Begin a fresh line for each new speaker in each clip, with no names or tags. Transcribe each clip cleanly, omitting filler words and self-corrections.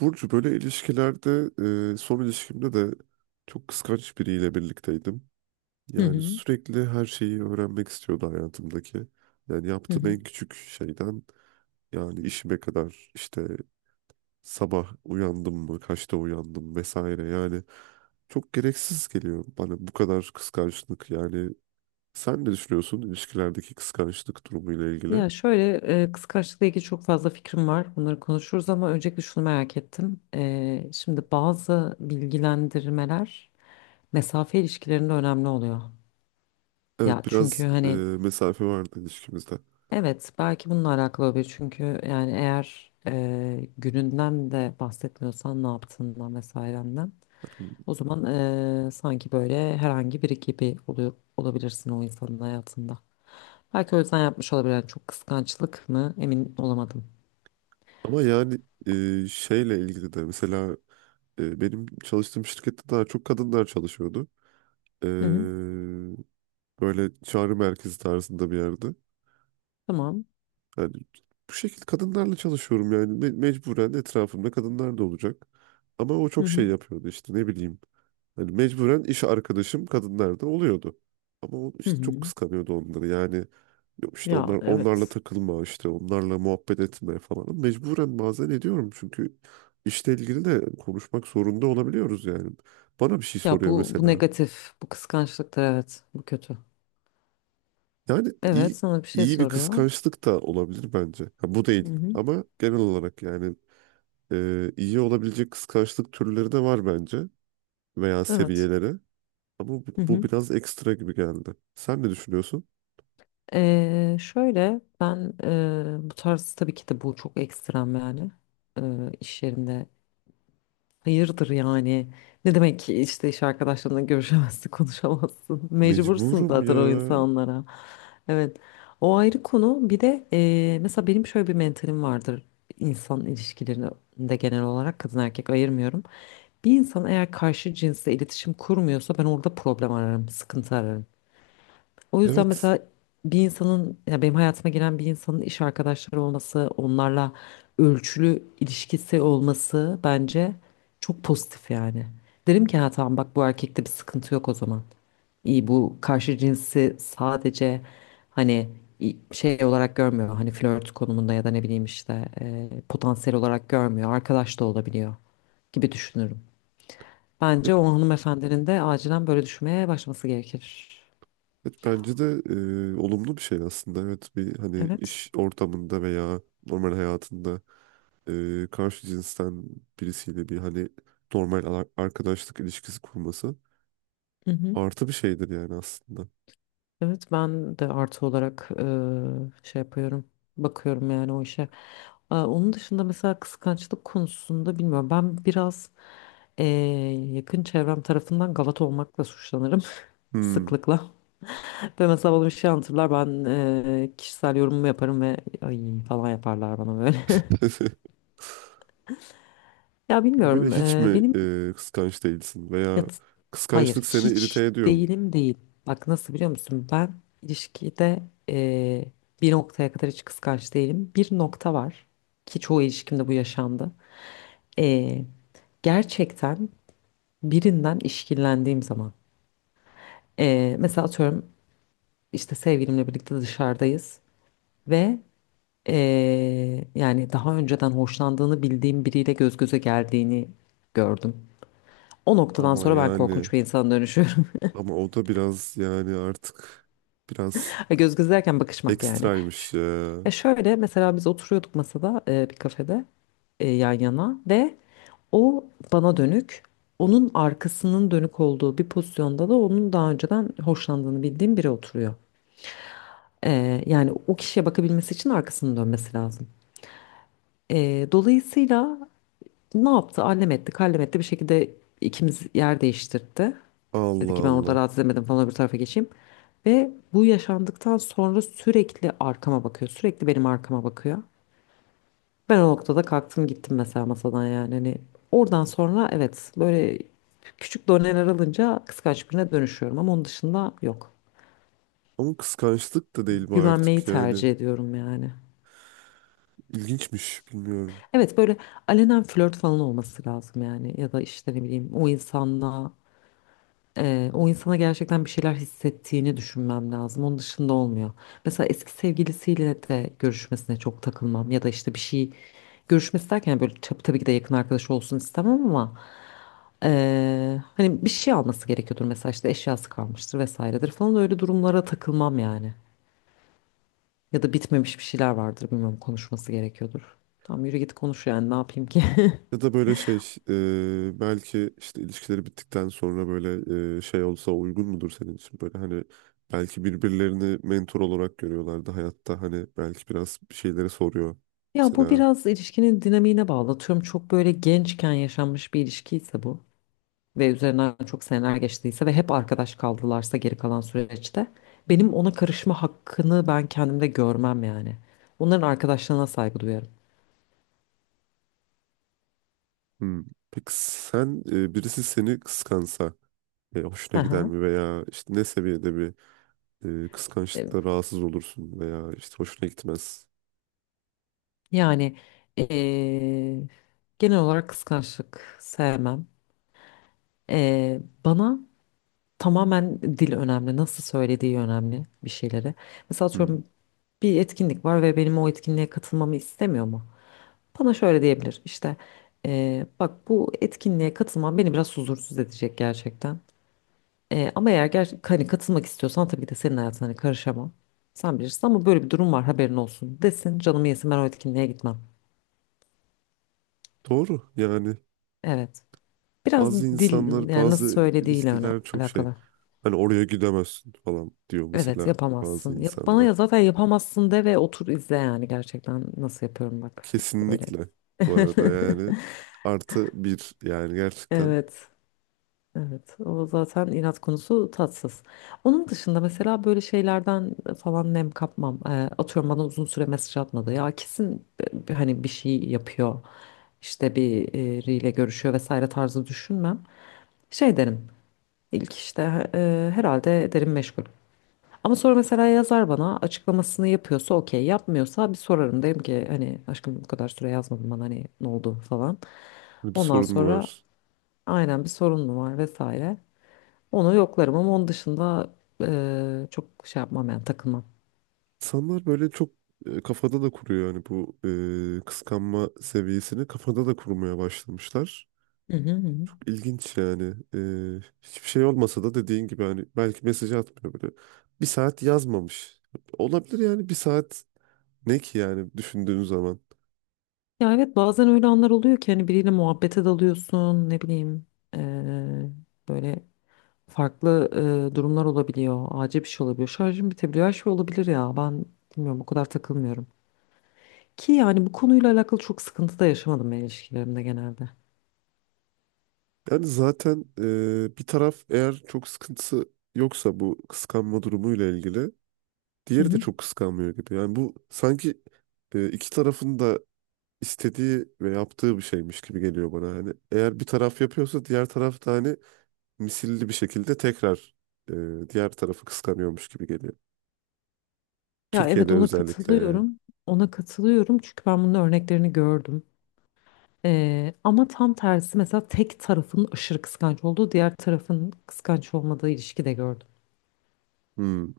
Burcu böyle ilişkilerde son ilişkimde de çok kıskanç biriyle birlikteydim.
Hı
Yani
hı,
sürekli her şeyi öğrenmek istiyordu hayatımdaki. Yani
hı
yaptığım
hı.
en küçük şeyden yani işime kadar işte sabah uyandım mı, kaçta uyandım vesaire. Yani çok gereksiz geliyor bana bu kadar kıskançlık. Yani sen ne düşünüyorsun ilişkilerdeki kıskançlık durumuyla ilgili?
Ya şöyle kıskançlıkla ilgili çok fazla fikrim var. Bunları konuşuruz ama öncelikle şunu merak ettim. Şimdi bazı bilgilendirmeler mesafe ilişkilerinde önemli oluyor. Ya
Evet
çünkü
biraz
hani
mesafe vardı ilişkimizde.
evet belki bununla alakalı olabilir. Çünkü yani eğer gününden de bahsetmiyorsan ne yaptığından vesairenden o zaman sanki böyle herhangi biri gibi oluyor, olabilirsin o insanın hayatında. Belki o yüzden yapmış olabilir. Yani çok kıskançlık mı emin olamadım.
Ama yani şeyle ilgili de mesela benim çalıştığım şirkette daha çok kadınlar çalışıyordu. E,
Hı hı.
Böyle çağrı merkezi tarzında bir yerde.
Tamam.
Yani bu şekilde kadınlarla çalışıyorum yani mecburen etrafımda kadınlar da olacak. Ama o
Hı
çok
hı.
şey yapıyordu işte ne bileyim. Hani mecburen iş arkadaşım kadınlar da oluyordu. Ama o
Hı
işte çok
hı.
kıskanıyordu onları. Yani yok işte
Ya
onlar onlarla
evet.
takılma, işte onlarla muhabbet etme falan. Mecburen bazen ediyorum çünkü işle ilgili de konuşmak zorunda olabiliyoruz yani. Bana bir şey
Ya
soruyor
bu
mesela.
negatif, bu kıskançlıktır, evet. Bu kötü.
Yani
Evet, sana bir şey
iyi bir
soruyor.
kıskançlık da olabilir bence. Ha, bu
Hı
değil
hı.
ama genel olarak yani iyi olabilecek kıskançlık türleri de var bence veya
Evet.
seviyeleri. Ama
Hı
bu
hı.
biraz ekstra gibi geldi. Sen ne düşünüyorsun?
Şöyle ben, bu tarz tabii ki de bu çok ekstrem yani. İş yerinde hayırdır yani? Ne demek ki işte iş arkadaşlarına görüşemezsin, konuşamazsın. Mecbursun
Mecburum
zaten
ya.
o insanlara. Evet. O ayrı konu. Bir de mesela benim şöyle bir mentalim vardır. İnsan ilişkilerinde genel olarak kadın erkek ayırmıyorum. Bir insan eğer karşı cinsle iletişim kurmuyorsa ben orada problem ararım, sıkıntı ararım. O yüzden
Evet.
mesela bir insanın ya benim hayatıma giren bir insanın iş arkadaşları olması, onlarla ölçülü ilişkisi olması bence çok pozitif yani. Derim ki ha tamam, bak bu erkekte bir sıkıntı yok o zaman. İyi, bu karşı cinsi sadece hani şey olarak görmüyor. Hani flört konumunda ya da ne bileyim işte potansiyel olarak görmüyor. Arkadaş da olabiliyor gibi düşünürüm. Bence
Evet,
o hanımefendinin de acilen böyle düşünmeye başlaması gerekir.
evet bence de olumlu bir şey aslında. Evet bir hani
Evet.
iş ortamında veya normal hayatında karşı cinsten birisiyle bir hani normal arkadaşlık ilişkisi kurması
Hı hı.
artı bir şeydir yani aslında.
Evet, ben de artı olarak şey yapıyorum. Bakıyorum yani o işe. E, onun dışında mesela kıskançlık konusunda bilmiyorum. Ben biraz e, yakın çevrem tarafından gavat olmakla suçlanırım
Hmm.
sıklıkla. Ve mesela bana bir şey anlatırlar, ben kişisel yorumumu yaparım ve ay falan yaparlar bana böyle. Ya
Peki böyle
bilmiyorum,
hiç mi kıskanç değilsin veya
Ya t- hayır,
kıskançlık seni irite
hiç
ediyor mu?
değilim değil. Bak nasıl, biliyor musun? Ben ilişkide eee, bir noktaya kadar hiç kıskanç değilim. Bir nokta var ki çoğu ilişkimde bu yaşandı. Eee, Gerçekten birinden işkillendiğim zaman. Mesela atıyorum işte sevgilimle birlikte dışarıdayız ve yani daha önceden hoşlandığını bildiğim biriyle göz göze geldiğini gördüm. O noktadan
Ama
sonra ben
yani
korkunç bir insana dönüşüyorum.
ama o da biraz yani artık biraz
Göz göze derken bakışmak yani.
ekstraymış ya.
E şöyle, mesela biz oturuyorduk masada, bir kafede, yan yana ve o bana dönük, onun arkasının dönük olduğu bir pozisyonda da onun daha önceden hoşlandığını bildiğim biri oturuyor. E, yani o kişiye bakabilmesi için arkasını dönmesi lazım. E, dolayısıyla ne yaptı? Allem etti, kallem etti, bir şekilde ikimiz yer değiştirdi. Dedi ki
Allah
ben orada
Allah.
rahatsız edemedim falan, öbür tarafa geçeyim. Ve bu yaşandıktan sonra sürekli arkama bakıyor, sürekli benim arkama bakıyor. Ben o noktada kalktım gittim mesela masadan yani. Hani oradan sonra, evet, böyle küçük doneler alınca kıskanç birine dönüşüyorum ama onun dışında yok.
Ama kıskançlık da değil bu
Güvenmeyi
artık yani.
tercih ediyorum yani.
İlginçmiş bilmiyorum.
Evet, böyle alenen flört falan olması lazım yani ya da işte ne bileyim o insanla o insana gerçekten bir şeyler hissettiğini düşünmem lazım. Onun dışında olmuyor. Mesela eski sevgilisiyle de görüşmesine çok takılmam ya da işte bir şey, görüşmesi derken böyle tabii ki de yakın arkadaş olsun istemem ama hani bir şey alması gerekiyordur mesela, işte eşyası kalmıştır vesairedir falan, öyle durumlara takılmam yani. Ya da bitmemiş bir şeyler vardır, bilmiyorum, konuşması gerekiyordur. Tamam, yürü git konuş yani, ne yapayım ki?
Ya da böyle şey belki işte ilişkileri bittikten sonra böyle şey olsa uygun mudur senin için? Böyle hani belki birbirlerini mentor olarak görüyorlardı hayatta. Hani belki biraz bir şeyleri soruyor.
Ya bu
Mesela
biraz ilişkinin dinamiğine bağlı. Atıyorum çok böyle gençken yaşanmış bir ilişkiyse bu ve üzerinden çok seneler geçtiyse ve hep arkadaş kaldılarsa geri kalan süreçte benim ona karışma hakkını ben kendimde görmem yani. Onların arkadaşlığına saygı duyarım.
hmm, peki sen birisi seni kıskansa
Hı
hoşuna gider
hı.
mi veya işte ne seviyede bir
E,
kıskançlıkla rahatsız olursun veya işte hoşuna gitmez.
Yani e, genel olarak kıskançlık sevmem. E, bana tamamen dil önemli, nasıl söylediği önemli bir şeyleri. Mesela
Hmm,
atıyorum bir etkinlik var ve benim o etkinliğe katılmamı istemiyor mu? Bana şöyle diyebilir işte: bak bu etkinliğe katılman beni biraz huzursuz edecek gerçekten. Ama eğer hani katılmak istiyorsan tabii ki de senin hayatına hani karışamam. Sen bilirsin ama böyle bir durum var, haberin olsun desin, canımı yesin, ben o etkinliğe gitmem.
doğru yani.
Evet, biraz
Bazı
dil
insanlar,
yani nasıl
bazı
söylediğiyle öne
ilişkiler çok şey.
alakalı.
Hani oraya gidemezsin falan diyor
Evet
mesela bazı
yapamazsın. Yap bana ya,
insanlar.
zaten yapamazsın de ve otur izle yani gerçekten nasıl yapıyorum, bak öyle.
Kesinlikle bu arada yani artı bir yani gerçekten
Evet. Evet, o zaten inat konusu, tatsız. Onun dışında mesela böyle şeylerden falan nem kapmam. Atıyorum bana uzun süre mesaj atmadı. Ya kesin, hani bir şey yapıyor. İşte biriyle görüşüyor vesaire tarzı düşünmem. Şey derim. İlk işte herhalde derim meşgul. Ama sonra mesela yazar bana, açıklamasını yapıyorsa okey, yapmıyorsa bir sorarım. Derim ki hani aşkım bu kadar süre yazmadın bana, hani ne oldu falan.
bir
Ondan
sorun
sonra
var.
aynen, bir sorun mu var vesaire. Onu yoklarım ama onun dışında çok şey yapmam yani, takılmam.
İnsanlar böyle çok kafada da kuruyor yani bu kıskanma seviyesini kafada da kurmaya başlamışlar.
Hı hı hı. Hı.
İlginç yani. Hiçbir şey olmasa da dediğin gibi hani belki mesaj atmıyor böyle. Bir saat yazmamış. Olabilir yani bir saat ne ki yani düşündüğün zaman.
Ya evet bazen öyle anlar oluyor ki hani biriyle muhabbete dalıyorsun, ne bileyim, eee, böyle farklı durumlar olabiliyor. Acil bir şey olabiliyor. Şarjım bitebiliyor. Her şey olabilir ya. Ben bilmiyorum, o kadar takılmıyorum. Ki yani bu konuyla alakalı çok sıkıntı da yaşamadım ben ilişkilerimde genelde.
Yani zaten bir taraf eğer çok sıkıntısı yoksa bu kıskanma durumuyla ilgili
Hı
diğeri de
hı.
çok kıskanmıyor gibi. Yani bu sanki iki tarafın da istediği ve yaptığı bir şeymiş gibi geliyor bana. Hani eğer bir taraf yapıyorsa diğer taraf da hani misilli bir şekilde tekrar diğer tarafı kıskanıyormuş gibi geliyor.
Ya evet,
Türkiye'de
ona
özellikle yani.
katılıyorum. Ona katılıyorum çünkü ben bunun örneklerini gördüm. Ama tam tersi, mesela tek tarafın aşırı kıskanç olduğu, diğer tarafın kıskanç olmadığı ilişki de gördüm.
Hmm.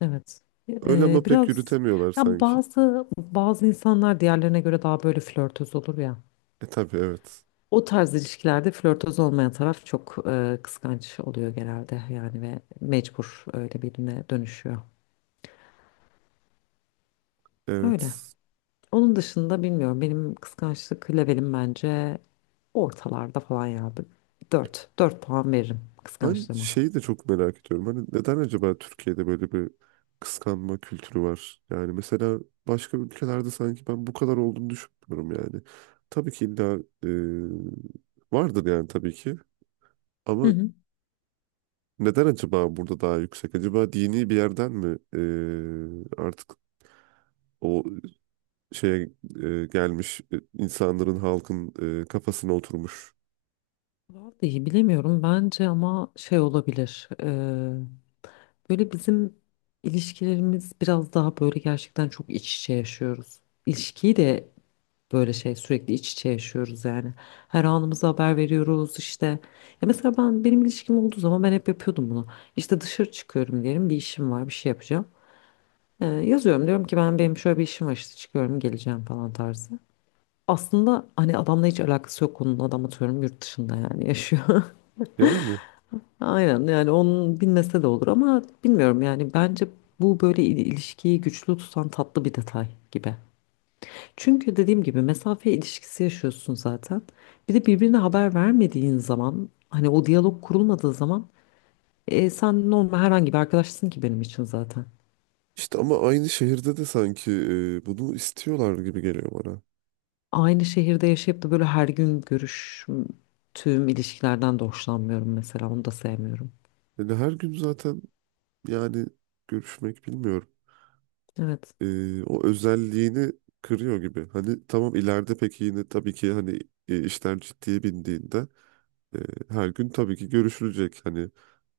Evet.
Öyle ama pek
Biraz
yürütemiyorlar
ya
sanki.
bazı insanlar diğerlerine göre daha böyle flörtöz olur ya.
E tabii evet.
O tarz ilişkilerde flörtöz olmayan taraf çok kıskanç oluyor genelde yani ve mecbur öyle birine dönüşüyor. Öyle.
Evet.
Onun dışında bilmiyorum, benim kıskançlık levelim bence ortalarda falan ya. Dört. Dört puan veririm
Ben
kıskançlığıma.
şeyi de çok merak ediyorum. Hani neden acaba Türkiye'de böyle bir kıskanma kültürü var? Yani mesela başka ülkelerde sanki ben bu kadar olduğunu düşünmüyorum yani. Tabii ki illa e, vardır yani tabii ki.
Hı
Ama
hı.
neden acaba burada daha yüksek? Acaba dini bir yerden mi artık o şeye gelmiş insanların halkın kafasına oturmuş.
Vallahi bilemiyorum, bence ama şey olabilir. Böyle bizim ilişkilerimiz biraz daha böyle gerçekten çok iç içe yaşıyoruz. İlişkiyi de böyle şey, sürekli iç içe yaşıyoruz yani. Her anımıza haber veriyoruz işte. Ya mesela benim ilişkim olduğu zaman ben hep yapıyordum bunu. İşte dışarı çıkıyorum diyelim, bir işim var, bir şey yapacağım. Yazıyorum, diyorum ki benim şöyle bir işim var işte, çıkıyorum, geleceğim falan tarzı. Aslında hani adamla hiç alakası yok konunun, adam atıyorum yurt dışında yani yaşıyor.
Yani
Aynen yani, onun bilmese de olur ama bilmiyorum yani bence bu böyle ilişkiyi güçlü tutan tatlı bir detay gibi. Çünkü dediğim gibi mesafe ilişkisi yaşıyorsun zaten. Bir de birbirine haber vermediğin zaman hani o diyalog kurulmadığı zaman sen normal herhangi bir arkadaşsın ki benim için zaten.
işte ama aynı şehirde de sanki bunu istiyorlar gibi geliyor bana.
Aynı şehirde yaşayıp da böyle her gün görüştüğüm ilişkilerden de hoşlanmıyorum mesela, onu da sevmiyorum.
Yani her gün zaten yani görüşmek bilmiyorum.
Evet.
O özelliğini kırıyor gibi. Hani tamam ileride peki yine tabii ki hani işler ciddiye bindiğinde e, her gün tabii ki görüşülecek. Hani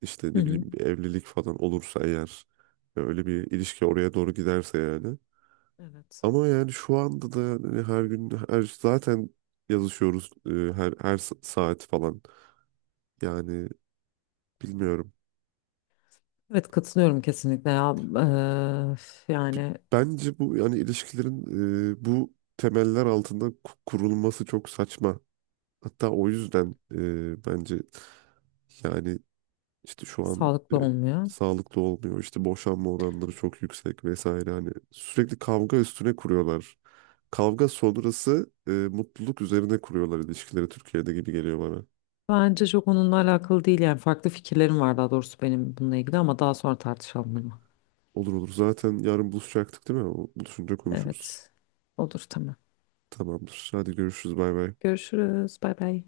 işte
Hı
ne
hı.
bileyim bir evlilik falan olursa eğer öyle bir ilişki oraya doğru giderse yani.
Evet.
Ama yani şu anda da hani her gün her zaten yazışıyoruz her saat falan. Yani bilmiyorum.
Evet, katılıyorum kesinlikle ya. Yani
Bence bu yani ilişkilerin bu temeller altında kurulması çok saçma. Hatta o yüzden bence yani işte şu an
sağlıklı olmuyor.
sağlıklı olmuyor. İşte boşanma oranları çok yüksek vesaire. Hani sürekli kavga üstüne kuruyorlar. Kavga sonrası mutluluk üzerine kuruyorlar ilişkileri Türkiye'de gibi geliyor bana.
Bence çok onunla alakalı değil yani, farklı fikirlerim var daha doğrusu benim bununla ilgili ama daha sonra tartışalım bunu.
Olur olur. Zaten yarın buluşacaktık değil mi? O buluşunca konuşuruz.
Evet. Olur, tamam.
Tamamdır. Hadi görüşürüz. Bay bay.
Görüşürüz. Bay bay.